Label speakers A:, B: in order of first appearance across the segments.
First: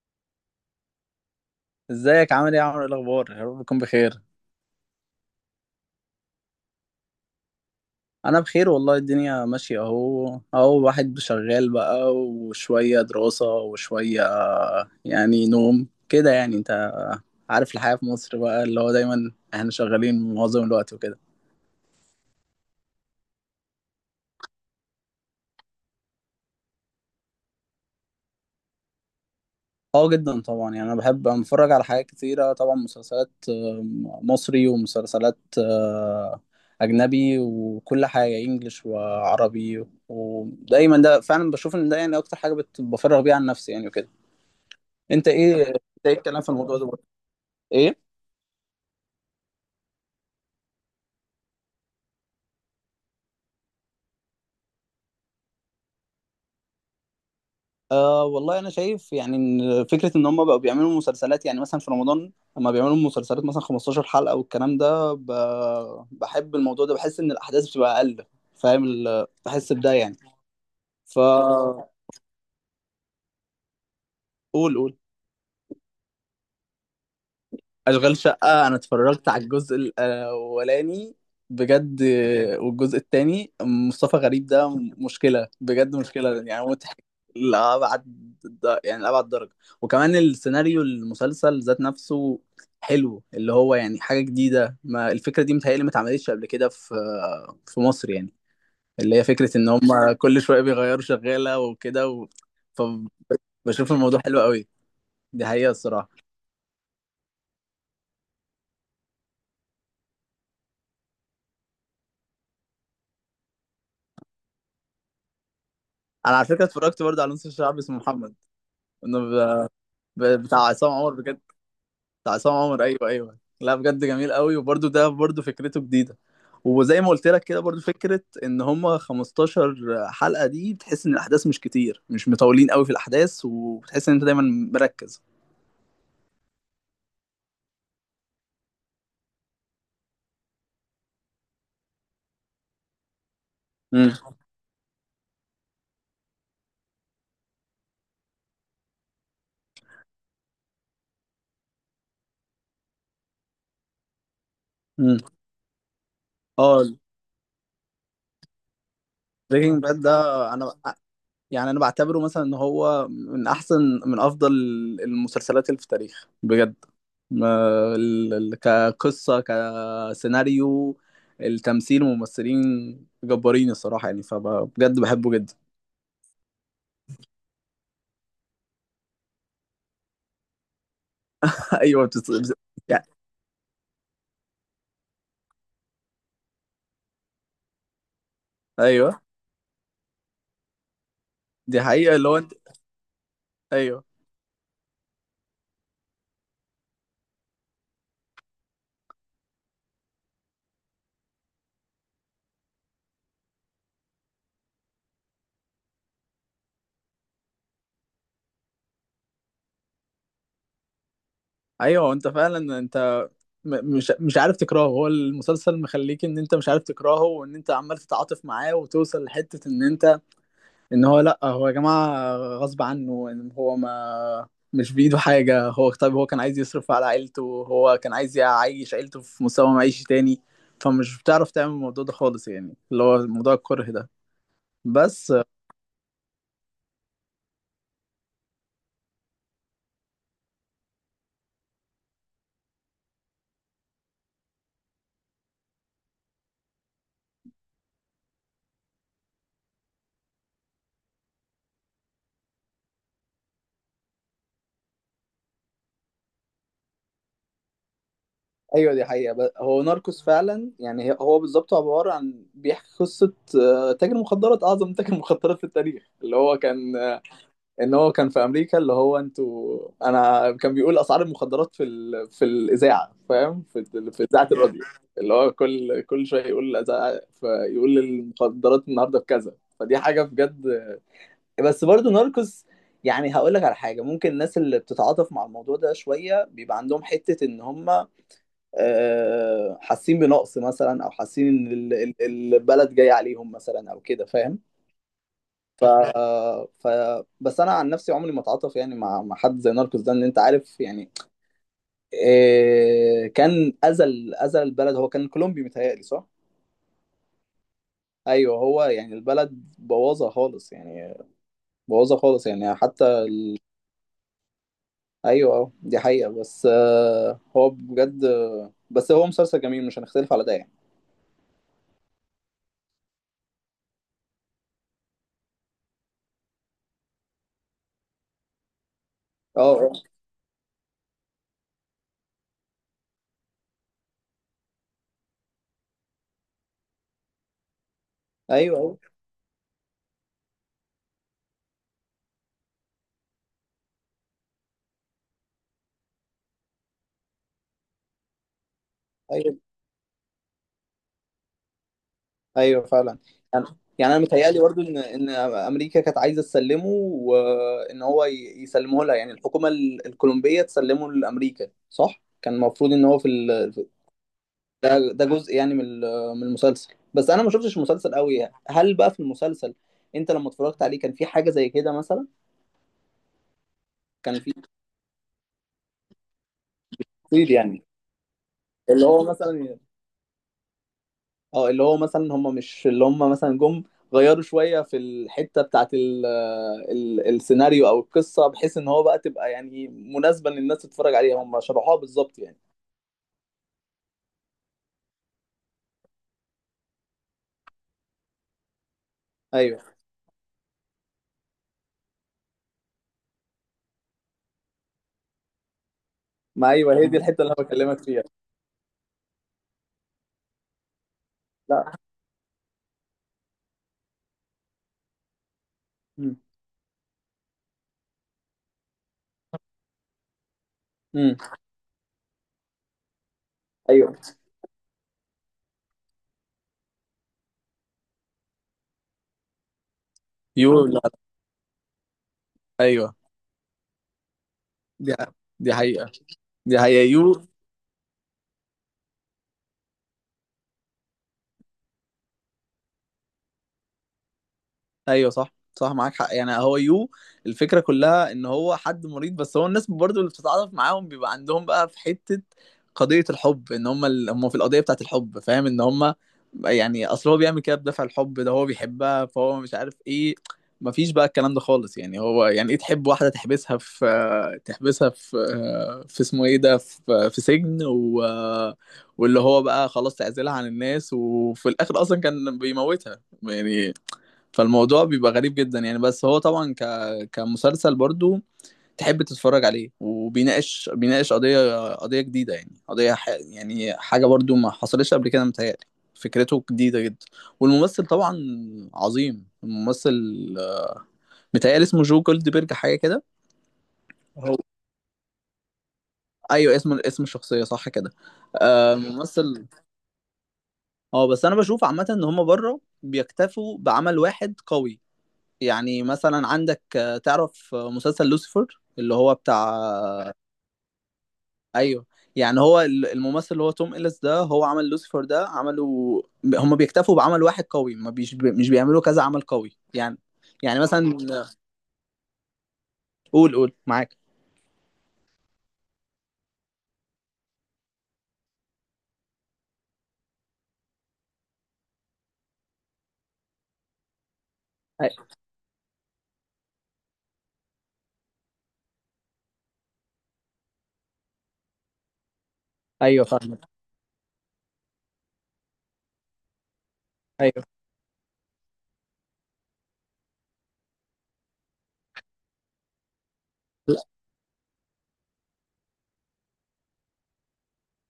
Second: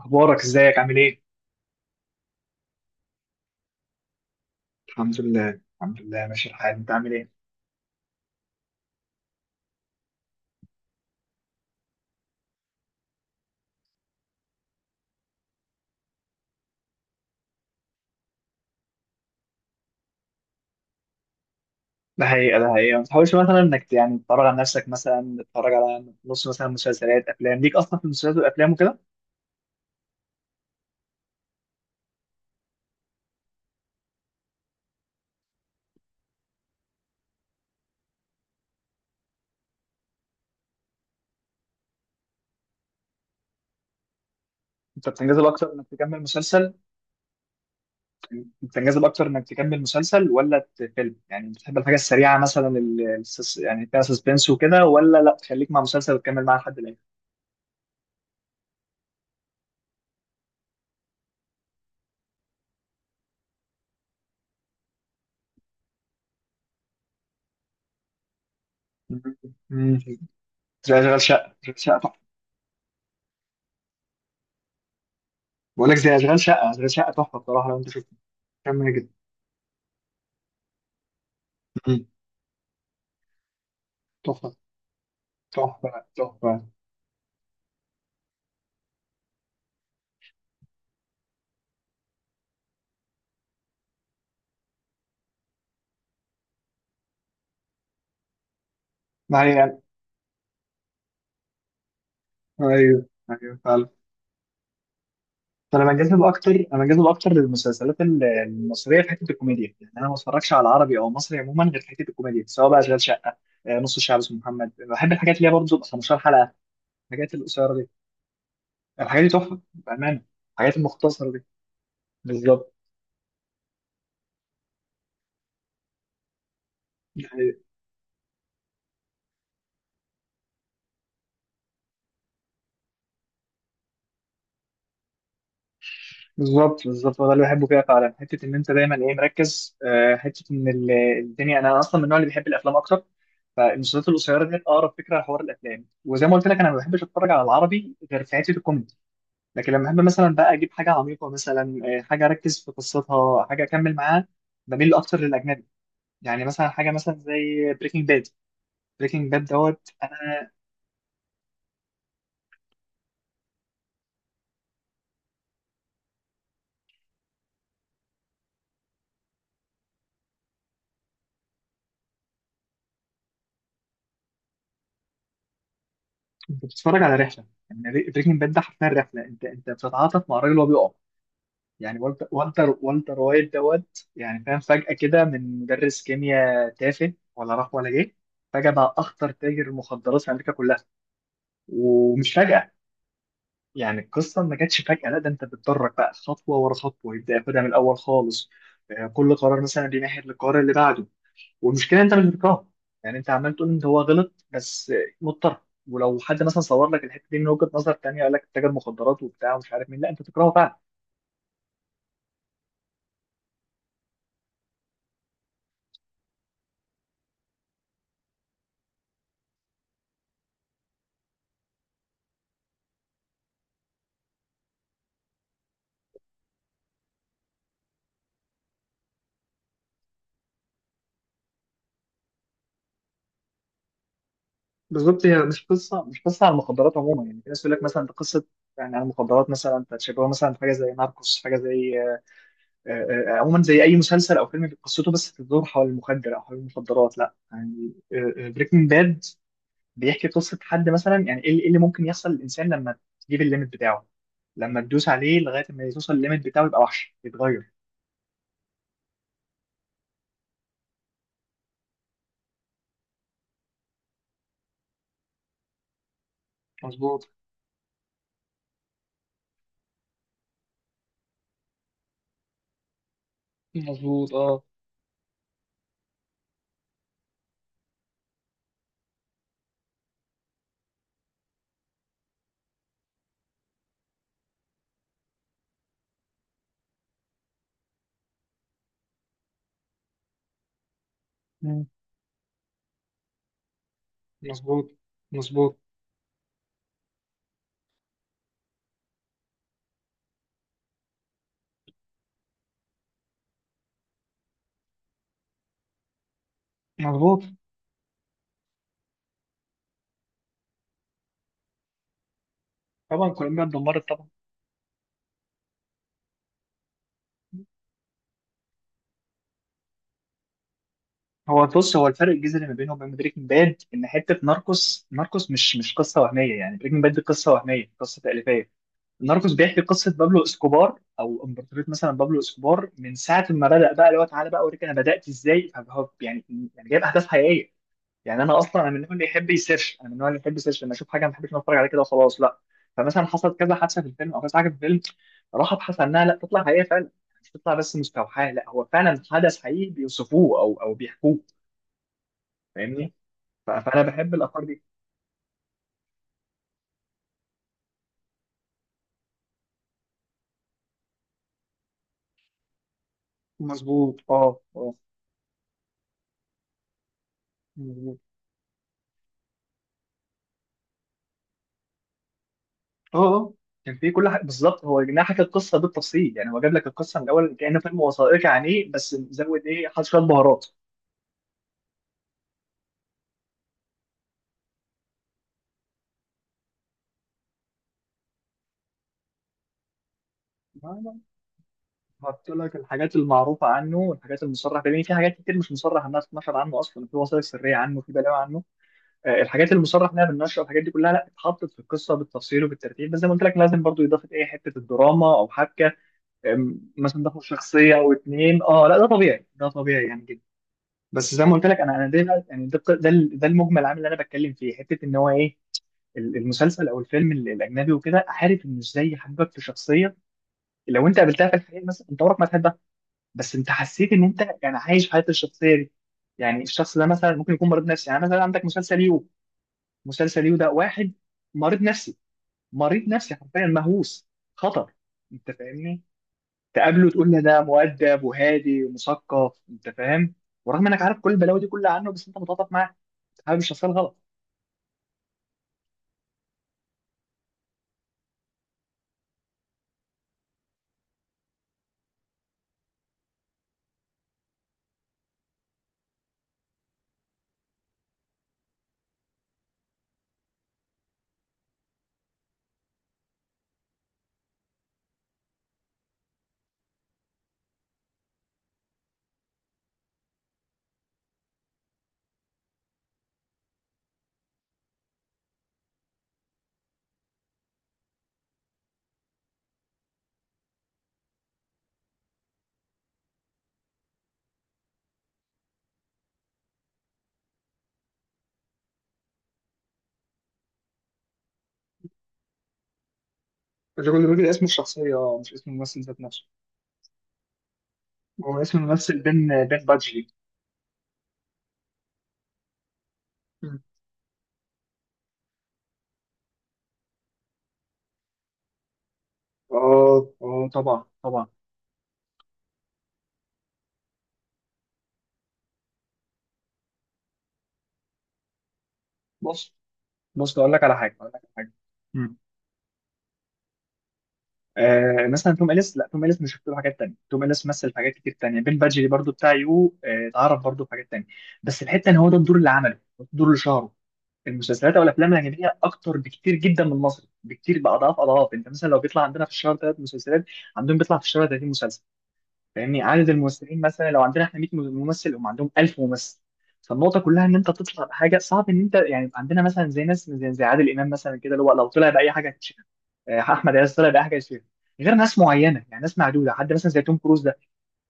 A: اخبارك، ازيك؟ عامل ايه؟
B: ازيك عامل ايه يا عمرو؟ ايه الاخبار؟ يا رب تكون بخير.
A: الحمد لله الحمد لله، ماشي الحال. انت عامل ايه؟
B: انا بخير والله. الدنيا ماشيه اهو اهو، واحد شغال بقى وشويه دراسه وشويه يعني نوم كده. يعني انت عارف الحياه في مصر بقى، اللي هو دايما احنا شغالين معظم الوقت وكده.
A: ده حقيقة. ما تحاولش مثلا انك يعني تتفرج على نفسك؟ مثلا تتفرج على نص، مثلا، مسلسلات، افلام؟ ليك اصلا في المسلسلات والافلام وكده؟
B: اه جدا طبعا. يعني انا بحب أنا بتفرج على حاجات كتيره، طبعا مسلسلات مصري، ومسلسلات اجنبي، وكل حاجه انجليش وعربي. ودايما ده فعلا بشوف ان ده يعني اكتر حاجه بفرغ بيها عن نفسي يعني وكده.
A: انت
B: انت
A: بتنجذب
B: ايه
A: اكتر
B: انت
A: انك
B: ايه
A: تكمل
B: الكلام في
A: مسلسل؟
B: الموضوع ده برضه؟ ايه؟
A: بتنجذب اكتر انك تكمل مسلسل ولا فيلم؟ يعني بتحب الحاجة السريعة، مثلا، يعني فيها سسبنس وكده، ولا لا تخليك مع مسلسل وتكمل معاه لحد الاخر؟
B: آه والله، انا شايف يعني ان فكره ان هم بقوا بيعملوا مسلسلات يعني مثلا في رمضان، لما بيعملوا مسلسلات مثلا 15 حلقه والكلام ده. بحب الموضوع ده، بحس ان الاحداث بتبقى اقل. فاهم
A: مم.
B: بحس بده
A: مم.
B: يعني.
A: زي
B: ف
A: اشغال شقة، اشغال شقة تحفة.
B: قول قول.
A: بقول لك زي اشغال شقة، اشغال شقة تحفة بصراحة، لو انت شفته
B: اشغال شقه انا
A: كمل جدا.
B: اتفرجت على الجزء الاولاني بجد.
A: مم.
B: والجزء التاني مصطفى غريب
A: تحفة.
B: ده مشكله بجد،
A: تحفة
B: مشكله
A: تحفة.
B: يعني، مضحك لأبعد، يعني لأبعد درجه. وكمان السيناريو، المسلسل ذات نفسه حلو، اللي هو يعني حاجه جديده، ما الفكره دي متهيألي ما اتعملتش قبل كده في مصر يعني. اللي هي
A: ما
B: فكره ان
A: هي
B: هم كل شويه بيغيروا شغاله وكده
A: أيوه، أيوه فعلا.
B: فبشوف الموضوع حلو قوي، دي حقيقه
A: أنا
B: الصراحه.
A: بنجذب أكتر أنا بنجذب أكتر للمسلسلات المصرية في حتة الكوميديا. يعني أنا ما بتفرجش على عربي أو مصري عموما غير في حتة الكوميديا، سواء بقى أشغال شقة، نص الشعب اسمه محمد. بحب الحاجات اللي هي برضه بتبقى 15
B: انا على
A: حلقة،
B: فكره اتفرجت برضه على
A: الحاجات
B: نص
A: القصيرة
B: الشعب
A: دي.
B: اسمه محمد. إنه
A: الحاجات دي تحفة
B: ب-
A: بأمانة.
B: بتاع
A: الحاجات
B: عصام عمر
A: المختصرة
B: بجد.
A: دي
B: بتاع عصام
A: بالظبط.
B: عمر، ايوه ايوه، لا بجد جميل قوي. وبرده ده برده فكرته جديده. وزي ما قلت لك كده، برده فكره ان هما 15 حلقه دي بتحس ان الاحداث مش كتير، مش مطولين قوي في الاحداث، وبتحس ان انت دايما مركز.
A: بالظبط بالظبط، هو ده اللي بحبه فيها فعلا، حته ان انت دايما ايه، مركز. حته ان الدنيا. انا اصلا من النوع اللي بيحب الافلام اكتر، فالمسلسلات
B: امم
A: القصيره دي اقرب فكره لحوار الافلام. وزي ما قلت لك، انا ما بحبش اتفرج على العربي غير في حته الكوميدي. لكن لما احب مثلا بقى اجيب حاجه عميقه، مثلا، حاجه اركز في قصتها، حاجه اكمل معاها، بميل
B: امم.
A: اكتر للاجنبي. يعني مثلا
B: اه،
A: حاجه مثلا زي بريكنج باد. بريكنج باد
B: بريكنج
A: دوت.
B: باد ده
A: انا
B: انا يعني بعتبره مثلا ان هو من احسن من افضل المسلسلات اللي في التاريخ بجد. كقصه، سيناريو، التمثيل، وممثلين جبارين الصراحه يعني، فبجد بحبه جدا.
A: انت بتتفرج على رحله، يعني بريكنج باد ده حرفيا رحله. انت بتتعاطف مع الراجل وهو بيقع، يعني.
B: ايوه
A: والتر
B: بتس... بس-
A: والتر
B: يعني
A: والتر وايت دوت، يعني، فاهم؟ فجأة كده، من مدرس كيمياء تافه ولا راح ولا جه، فجأة بقى
B: ايوه.
A: أخطر تاجر مخدرات في أمريكا كلها.
B: دي حقيقه اللي
A: ومش
B: هو انت.
A: فجأة، يعني
B: ايوه
A: القصة ما جاتش فجأة، لا، ده أنت بتدرج بقى خطوة ورا خطوة. يبدأ ياخدها من الأول خالص. كل قرار مثلا بيمهد للقرار اللي بعده. والمشكلة أنت مش بتكرهه. يعني أنت عمال تقول أنت هو غلط، بس مضطر. ولو حد مثلا صور لك الحتة دي من وجهة نظر تانية، قال لك تاجر مخدرات وبتاع ومش عارف مين، لا، أنت تكرهه فعلا.
B: ايوه، انت فعلا انت مش عارف تكرهه. هو المسلسل مخليك ان انت مش عارف تكرهه، وان انت عمال تتعاطف معاه، وتوصل لحته ان انت ان هو لا، هو يا جماعه غصب عنه ان هو ما مش بايده حاجه. هو طيب، هو كان عايز يصرف على عيلته، هو كان عايز يعيش عيلته في مستوى معيشي تاني. فمش بتعرف تعمل الموضوع ده خالص يعني، اللي هو موضوع الكره ده
A: بالظبط.
B: بس.
A: هي مش قصه على المخدرات عموما. يعني في ناس يقول لك مثلا دي قصه يعني على المخدرات، مثلا انت تشبهه مثلا في حاجه زي ناركوس، حاجه زي، عموما، زي اي مسلسل او فيلم قصته بس بتدور حول المخدر او حول المخدرات. لا، يعني بريكنج باد بيحكي قصه حد، مثلا، يعني ايه، إيه اللي ممكن يحصل للانسان لما تجيب الليميت بتاعه؟ لما تدوس عليه لغايه ما توصل الليميت بتاعه، يبقى وحش، يتغير.
B: ايوه دي حقيقة. هو ناركوس فعلا يعني، هو بالظبط عبارة عن بيحكي قصة تاجر مخدرات، اعظم تاجر مخدرات في التاريخ. اللي هو كان
A: مظبوط.
B: ان هو كان في امريكا، اللي هو انا كان بيقول اسعار المخدرات في الاذاعه، فاهم، في في
A: مظبوط
B: اذاعه
A: اه.
B: الراديو، اللي هو كل شويه يقول فيقول المخدرات النهارده بكذا، فدي حاجه بجد. بس برضه ناركوس، يعني هقول لك على حاجه، ممكن الناس اللي بتتعاطف مع الموضوع ده شويه بيبقى عندهم حته ان هم حاسين بنقص مثلا، او حاسين ان
A: مم.
B: البلد جايه عليهم مثلا او كده، فاهم.
A: مظبوط. مظبوط.
B: ف... ف بس انا عن نفسي عمري ما اتعاطف يعني مع حد زي ناركوس ده، ان انت عارف يعني. كان اذى البلد. هو كان كولومبي متهيألي، صح؟
A: مظبوط.
B: ايوه، هو يعني البلد بوظها خالص يعني بوظها خالص يعني، حتى
A: طبعا كولومبيا اتدمرت طبعا.
B: ايوه دي حقيقة. بس هو بجد، بس هو مسلسل جميل، مش هنختلف على ده يعني.
A: هو بص، هو الفرق الجذري ما بينه وبين بريكنج باد ان حته ناركوس، ناركوس مش قصه وهميه، يعني بريكنج باد دي قصه وهميه، قصه تأليفيه. ناركوس
B: اه
A: بيحكي
B: آه،
A: قصه بابلو اسكوبار، او امبراطوريه مثلا بابلو اسكوبار، من ساعه ما بدأ، بقى، اللي هو، تعالى بقى اوريك انا بدأت ازاي. فهو يعني، يعني جايب احداث حقيقيه. يعني انا
B: ايوه
A: اصلا، انا من
B: ايوه
A: النوع اللي يحب يسيرش انا من النوع اللي يحب يسيرش. لما اشوف حاجه ما بحبش إن أنا اتفرج عليها كده وخلاص، لا. فمثلا حصلت كذا حادثه في الفيلم، او كذا حاجه في الفيلم، راح ابحث عنها. لا، تطلع حقيقيه فعلا. مش تطلع بس مستوحاه، لا، هو فعلا
B: أيوة.
A: حدث حقيقي بيوصفوه او بيحكوه.
B: ايوه
A: فاهمني؟
B: فعلا يعني.
A: فانا
B: انا
A: بحب
B: متهيألي
A: الافكار دي.
B: برضه ان امريكا كانت عايزه تسلمه، وان هو يسلمه لها، يعني الحكومه الكولومبيه تسلمه لامريكا، صح كان المفروض ان هو في
A: مظبوط اه اه.
B: ده جزء يعني من من المسلسل، بس انا ما شفتش المسلسل
A: مظبوط
B: قوي يعني. هل بقى في المسلسل انت لما اتفرجت عليه كان في حاجه زي كده مثلا؟
A: اه. آه. كان في كل
B: كان
A: حاجه
B: في
A: بالظبط. هو جناح حكى القصه بالتفصيل. يعني هو جاب لك القصه من
B: تفصيل
A: الاول، كانه
B: يعني،
A: فيلم وثائقي عن ايه،
B: اللي
A: بس
B: هو
A: زود
B: مثلا،
A: ايه، حط شويه بهارات.
B: اه اللي هو مثلا هم مش اللي هم مثلا جم غيروا شوية في الحتة بتاعت ال ال السيناريو أو القصة، بحيث إن هو بقى يعني مناسبة، إن الناس
A: ما-
B: تتفرج
A: ما-
B: عليها، هم شرحوها بالظبط
A: حط
B: يعني.
A: لك الحاجات المعروفه عنه، والحاجات المصرح بيه في حاجات كتير مش مصرح انها تتنشر عنه، اصلا في وثائق سريه عنه، في بلاوي عنه. الحاجات
B: أيوه.
A: المصرح انها بالنشر والحاجات دي كلها، لا، اتحطت في القصه بالتفصيل وبالترتيب. بس زي ما قلت لك، لازم برضو اضافه ايه، حته الدراما او حبكه.
B: ما أيوه هي دي
A: مثلا تاخد
B: الحتة اللي أنا
A: شخصيه
B: بكلمك
A: او
B: فيها.
A: اتنين، اه، لا، ده طبيعي، ده طبيعي يعني جدا. بس زي ما قلت لك،
B: لا.
A: انا ده يعني ده المجمل العام اللي انا بتكلم فيه، حته ان هو ايه،
B: امم.
A: المسلسل او الفيلم الاجنبي وكده. عارف ان ازاي حبك في شخصيه لو انت
B: أمم.
A: قابلتها في الحقيقه مثلا انت عمرك ما تحبها، بس انت حسيت
B: أيوه.
A: ان انت يعني عايش حياه الشخصيه دي. يعني الشخص ده مثلا ممكن يكون مريض نفسي. يعني مثلا عندك مسلسل يو. مسلسل يو ده
B: يو؟ لا.
A: واحد مريض نفسي، مريض
B: أيوه
A: نفسي حرفيا، مهووس، خطر.
B: دي
A: انت
B: دي
A: فاهمني؟
B: حقيقة حقيقة
A: تقابله تقول لي
B: يو.
A: ده مؤدب وهادي ومثقف، انت فاهم. ورغم انك عارف كل البلاوي دي كلها عنه، بس انت متعاطف معاه، حابب الشخصيه الغلط.
B: ايوه صح صح، معاك حق. يعني هو يو الفكره كلها ان هو حد مريض. بس هو الناس برضو اللي بتتعاطف معاهم بيبقى عندهم بقى في حته قضيه الحب، ان هم هم في القضيه بتاعت الحب، فاهم ان هم يعني، اصل هو بيعمل كده بدافع الحب، ده هو بيحبها، فهو مش عارف ايه. مفيش بقى الكلام ده خالص يعني. هو يعني ايه تحب واحده تحبسها في في اسمه ايه ده، في سجن واللي هو بقى، خلاص تعزلها عن الناس، وفي الاخر اصلا كان بيموتها يعني. فالموضوع بيبقى غريب جدا يعني. بس هو طبعا كمسلسل برضو تحب تتفرج عليه، بيناقش قضية جديدة يعني، يعني حاجة برضو ما حصلتش قبل كده متهيألي، فكرته جديدة جدا. والممثل طبعا عظيم الممثل، متهيألي اسمه جو جولدبرج حاجة كده.
A: الراجل
B: هو
A: اسمه الشخصيه، مش اسم الممثل ذات نفسه.
B: ايوه، اسم الشخصية صح كده.
A: هو اسم
B: آه
A: الممثل بين
B: ممثل.
A: بين بادجلي.
B: اه، بس انا بشوف عامة ان هما بره بيكتفوا
A: مم.
B: بعمل واحد قوي. يعني مثلا عندك تعرف مسلسل لوسيفر، اللي هو بتاع
A: اه اه، طبعا طبعا.
B: ايوه. يعني هو الممثل اللي هو توم إليس ده، هو عمل لوسيفر ده، عملوا هم بيكتفوا بعمل واحد قوي، ما بيش مش بيعملوا كذا عمل
A: بص
B: قوي يعني.
A: بص اقول
B: يعني
A: لك على حاجه
B: مثلا
A: اقول لك على حاجه مم.
B: قول قول معاك.
A: آه، مثلا توم اليس، لا، توم اليس مش شفت له حاجات تانية. توم اليس مثل في حاجات كتير تانية. بين بادجلي برضو بتاع يو، اتعرف برضو في حاجات تانية. بس الحته ان هو ده الدور اللي عمله، الدور اللي شهره. المسلسلات او الافلام
B: أي-
A: الاجنبيه اكتر بكتير جدا من المصري، بكتير، باضعاف اضعاف. انت مثلا لو بيطلع عندنا في الشهر ثلاث مسلسلات، عندهم بيطلع في الشهر 30 مسلسل. فاهمني؟
B: ايوه
A: عدد
B: فاهمك.
A: الممثلين مثلا لو عندنا احنا 100 ممثل، هم عندهم 1000 ممثل. فالنقطه كلها ان
B: ايوه.
A: انت تطلع بحاجه، صعب ان انت يعني. عندنا مثلا زي ناس زي عادل امام مثلا كده، اللي هو لو طلع باي حاجه هتتشهر. احمد عز
B: لا.
A: طلع باي حاجه هتتشهر. غير ناس معينه، يعني ناس معدوده، حد مثلا زي توم كروز ده.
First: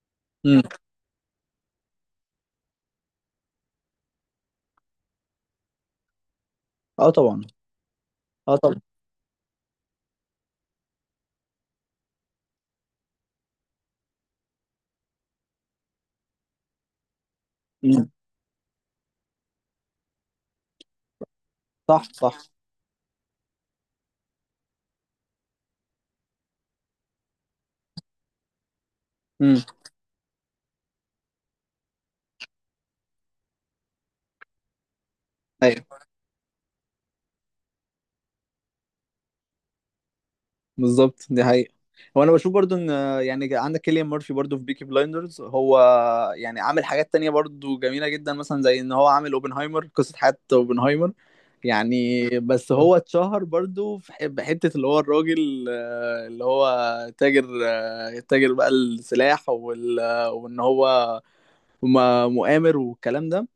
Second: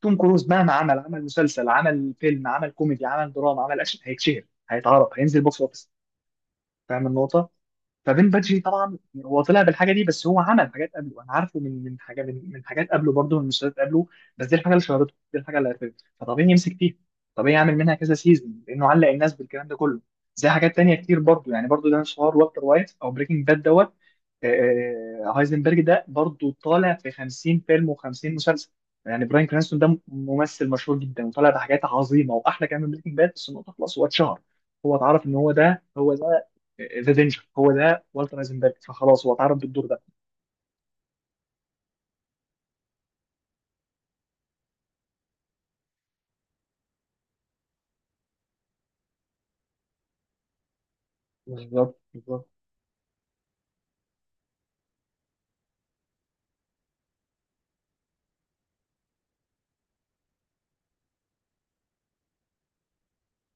A: توم كروز
B: امم.
A: مهما عمل، عمل مسلسل، عمل فيلم، عمل كوميدي، عمل دراما، عمل اكشن، هيتشهر، هيتعرف، هينزل بوكس اوفيس. فاهم
B: اه طبعا.
A: النقطه؟ فبن
B: اه
A: باتشي
B: طبعا.
A: طبعا هو طلع بالحاجه دي، بس هو عمل حاجات قبله. انا عارفه من من حاجه من حاجات قبله برضه، من مسلسلات قبله. بس دي الحاجه اللي شهرته، دي الحاجه اللي عرفته. فطبيعي يمسك فيها، طبيعي يعمل منها
B: امم.
A: كذا سيزون لانه علق الناس بالكلام ده كله. زي حاجات تانية كتير برضه، يعني برضه ده
B: صح
A: شهر
B: صح.
A: والتر وايت او بريكنج باد دوت. آه، هايزنبرج ده برضه طالع في 50 فيلم و50 مسلسل. يعني براين
B: امم.
A: كرانستون ده ممثل مشهور جدا، وطالع بحاجات عظيمه واحلى كمان من بريكنج باد، بس النقطه خلاص، هو اتشهر، هو اتعرف ان هو ده،
B: ايوه
A: هو ده ذا دينجر، هو ده والتر ايزنبرج. فخلاص، هو اتعرض بالدور ده.
B: بالظبط، دي حقيقة. هو انا بشوف برضو ان، يعني عندك كيليان مورفي برضو في بيكي بلايندرز، هو يعني عامل حاجات تانية برضو جميلة جدا، مثلا زي ان هو عامل اوبنهايمر، قصة حياة اوبنهايمر
A: بالظبط
B: يعني.
A: بالظبط.
B: بس هو اتشهر برضو في بحتة اللي هو الراجل اللي هو تاجر، تاجر بقى السلاح وان هو مؤامر والكلام ده.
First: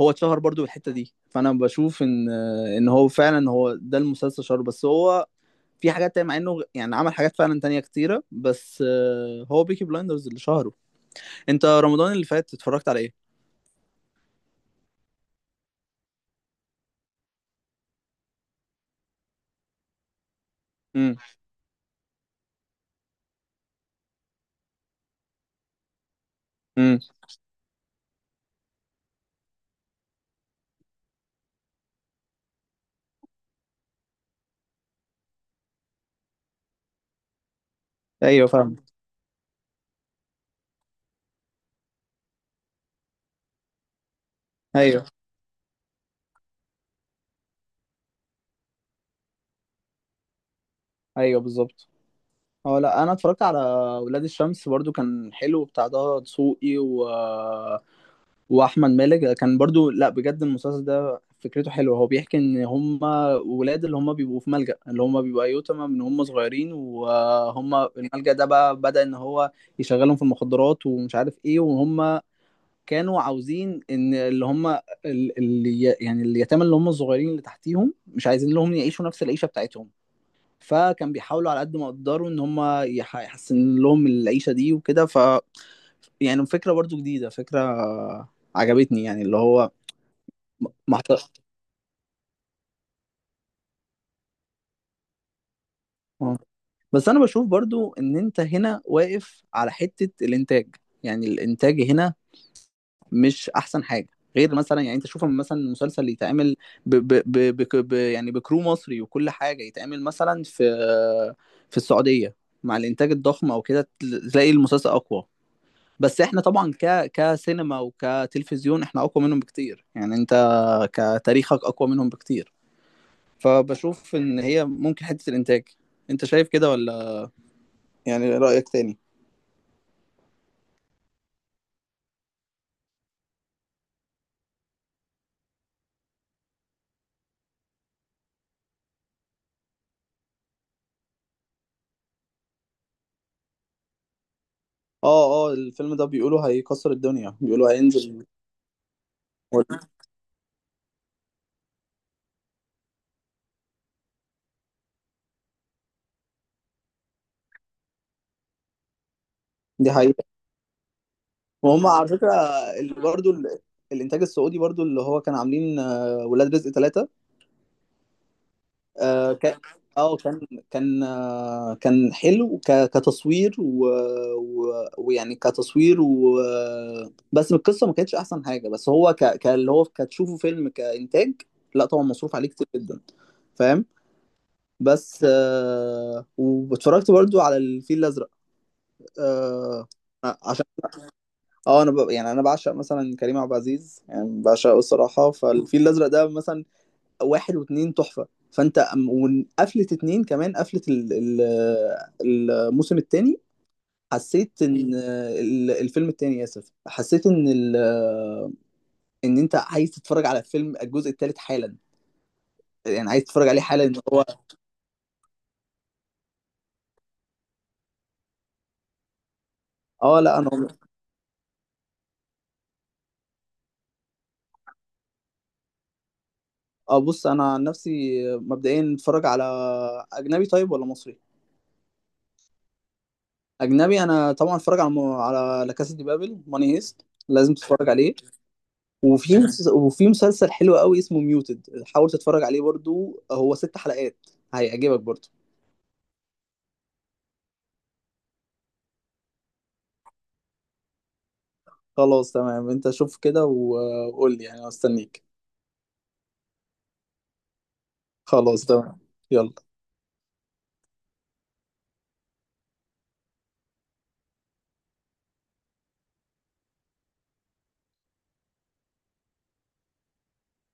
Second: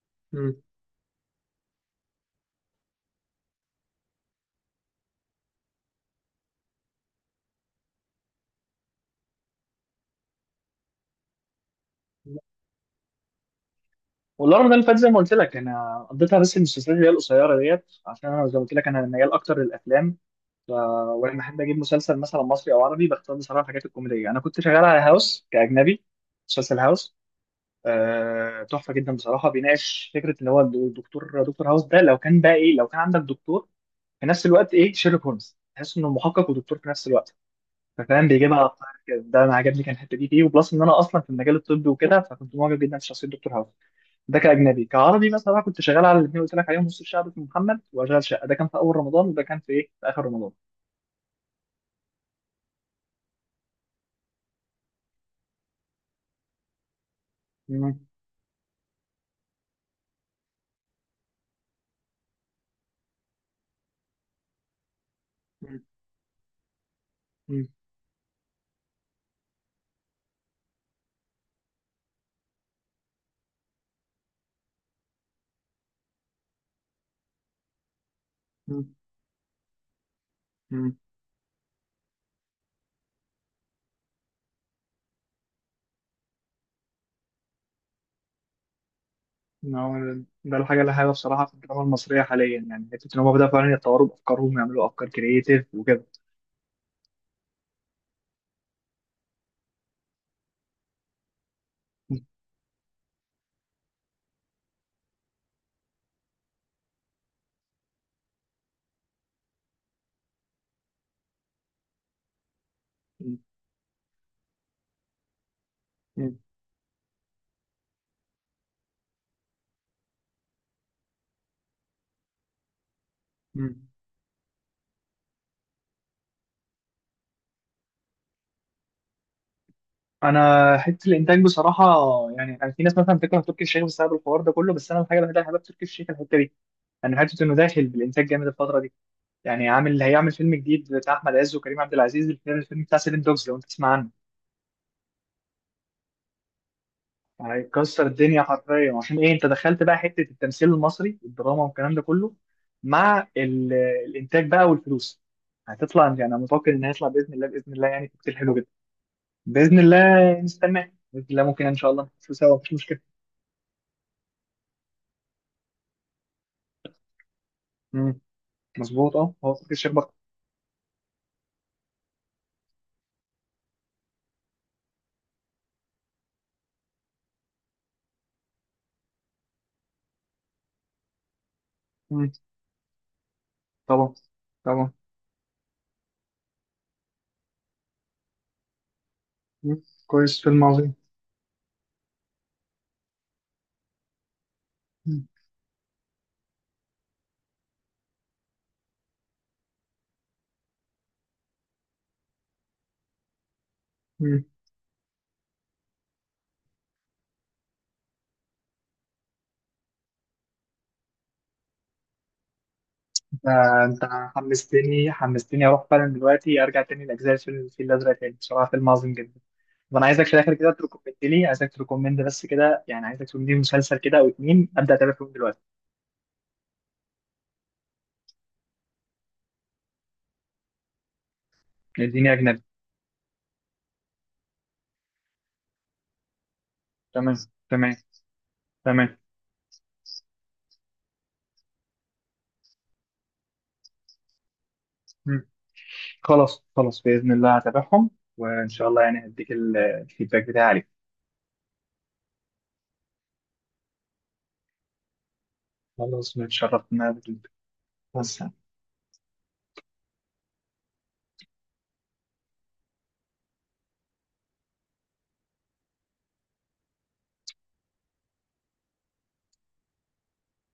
B: هو اتشهر
A: مم.
B: برضو بالحتة دي، فانا بشوف ان ان هو فعلا هو ده المسلسل شهر، بس هو في حاجات تانية، مع انه يعني عمل حاجات فعلا تانية كتيرة، بس هو بيكي بلايندرز اللي شهره. انت رمضان اللي فات اتفرجت على ايه؟
A: والارم ده اللي فات زي ما قلت لك انا قضيتها بس المسلسلات اللي هي القصيره ديت، عشان انا زي ما قلت لك انا ميال اكتر للافلام. ف...
B: امم.
A: ولما احب اجيب مسلسل مثلا مصري او عربي بختار بصراحه الحاجات الكوميديه. انا كنت شغال على هاوس كاجنبي، مسلسل
B: امم.
A: هاوس. تحفه جدا بصراحه. بيناقش فكره اللي هو الدكتور، دكتور هاوس ده، لو كان بقى ايه، لو كان عندك دكتور في نفس الوقت ايه، شيرلوك هولمز. تحس انه محقق ودكتور في نفس الوقت. فاهم؟
B: ايوه
A: بيجيبها على
B: فاهم.
A: الطاير كده. ده انا عجبني كان الحته دي فيه، وبلس ان انا اصلا في المجال الطبي وكده، فكنت معجب جدا بشخصيه دكتور هاوس. ده كاجنبي.
B: ايوه
A: كعربي مثلا أنا كنت شغال على الاثنين قلت لك عليهم: نص الشعب اسمه محمد واشغال شقه. ده كان في اول رمضان، وده كان في ايه، في اخر رمضان.
B: ايوه بالظبط. اه لا، انا اتفرجت على ولاد الشمس برضو، كان حلو، بتاع ده دسوقي
A: مم.
B: واحمد مالك كان برضو، لا بجد المسلسل ده فكرته حلوه. هو بيحكي ان هم ولاد اللي هم بيبقوا في ملجأ، اللي هم بيبقوا
A: مم.
B: ايتام من هم صغيرين.
A: مم.
B: وهم الملجأ ده بقى بدأ ان هو يشغلهم في المخدرات ومش عارف ايه، وهم كانوا عاوزين ان اللي هم، اللي يعني اليتامى اللي هم الصغيرين اللي تحتيهم، مش عايزين لهم
A: مم.
B: يعيشوا نفس العيشه بتاعتهم.
A: مم.
B: فكان بيحاولوا على قد ما يقدروا ان هم يحسن لهم العيشه دي وكده. يعني فكره برضو جديده، فكره عجبتني يعني، اللي هو
A: هو ده
B: م-
A: الحاجه اللي حلوه
B: محت...
A: بصراحه في الدراما المصريه حاليا، يعني حته ان هم بداوا فعلا يتطوروا بافكارهم ويعملوا افكار كرييتيف وكده.
B: آه. بس انا بشوف برضو ان انت هنا واقف على حته الانتاج. يعني الانتاج هنا مش احسن حاجه، غير مثلا يعني، انت شوف لما مثلا المسلسل اللي يتعمل ب ب ب ب ب يعني بكرو مصري وكل حاجه، يتعمل مثلا في في السعوديه مع الانتاج
A: مم.
B: الضخم او كده، تلاقي المسلسل اقوى. بس
A: مم.
B: احنا طبعا ك كسينما وكتلفزيون احنا اقوى منهم بكتير، يعني انت كتاريخك اقوى منهم بكتير.
A: مم.
B: فبشوف ان هي ممكن حته الانتاج. انت شايف كده ولا يعني رايك تاني؟
A: انا حته الانتاج بصراحه. يعني انا في ناس مثلا بتكره تركي الشيخ بسبب الحوار ده كله، بس انا الحاجه الوحيده اللي حابب تركي الشيخ الحته دي. انا حاسس انه داخل بالانتاج جامد الفتره دي. يعني عامل اللي هيعمل فيلم جديد بتاع احمد عز وكريم عبد العزيز، الفيلم، الفيلم بتاع سيفن دوجز، لو انت تسمع عنه.
B: اه اه، الفيلم ده بيقولوا هيكسر الدنيا،
A: يعني
B: بيقولوا
A: هيكسر
B: هينزل.
A: الدنيا حرفيا، عشان ايه، انت دخلت بقى حته التمثيل المصري، الدراما والكلام ده كله، مع الانتاج بقى والفلوس، هتطلع. يعني انا متوقع ان هيطلع باذن الله، باذن الله، يعني كتير حلو جدا. باذن
B: دي حقيقة.
A: الله نستناه، باذن الله، ممكن ان
B: وهم
A: شاء الله
B: على فكرة،
A: نشوفه سوا، مفيش
B: اللي
A: مشكله.
B: برضو الإنتاج السعودي برضو، اللي هو كان عاملين ولاد رزق ثلاثة.
A: امم، مظبوط
B: اه
A: اه. هو
B: كان،
A: فكرة الشيخ بكر.
B: اه كان، كان حلو كتصوير ويعني كتصوير و، بس القصة ما كانتش أحسن حاجة. بس هو اللي هو كتشوفه فيلم كإنتاج، لا طبعا
A: امم.
B: مصروف عليه كتير جدا، فاهم.
A: طبعا طبعا.
B: بس آه واتفرجت برضو على الفيل الأزرق.
A: مم.
B: آه.
A: كويس، فيلم عظيم.
B: اه انا يعني انا بعشق مثلا كريم عبد العزيز، يعني بعشقه
A: مم.
B: الصراحه. فالفيل الازرق ده مثلا واحد واتنين تحفه. فانت وقفلة اتنين كمان، قفلة الموسم التاني،
A: مم.
B: حسيت ان ال- الفيلم التاني اسف حسيت ان ال... ان انت عايز تتفرج على الفيلم الجزء التالت حالا، يعني عايز تتفرج عليه حالا ان
A: انت
B: هو.
A: حمستني، حمستني اروح فعلا دلوقتي ارجع تاني لاجزاء الفيل الازرق تاني. بصراحه فيلم عظيم جدا. وانا
B: اه
A: عايزك في
B: لا، انا،
A: الاخر كده تركومند لي، عايزك تركومند بس كده، يعني عايزك تقول لي مسلسل كده او اتنين ابدا اتابع فيهم دلوقتي.
B: اه بص، انا عن نفسي مبدئيا اتفرج على اجنبي طيب ولا مصري؟
A: اديني اجنبي.
B: اجنبي. انا طبعا اتفرج على لا كاسا دي بابل، ماني هيست،
A: تمام
B: لازم تتفرج
A: تمام
B: عليه.
A: تمام.
B: وفي مسلسل حلو قوي اسمه ميوتد، حاول تتفرج عليه برضو، هو ست حلقات، هيعجبك برضو.
A: مم. خلاص خلاص، باذن الله هتابعهم. وان شاء الله يعني هديك الفيدباك بتاعي عليك.
B: خلاص تمام، انت شوف كده وقول لي يعني، أنا مستنيك.
A: خلاص، متشرفت إن أنا قابلتك. مع السلامة.
B: خلاص تمام، يلا.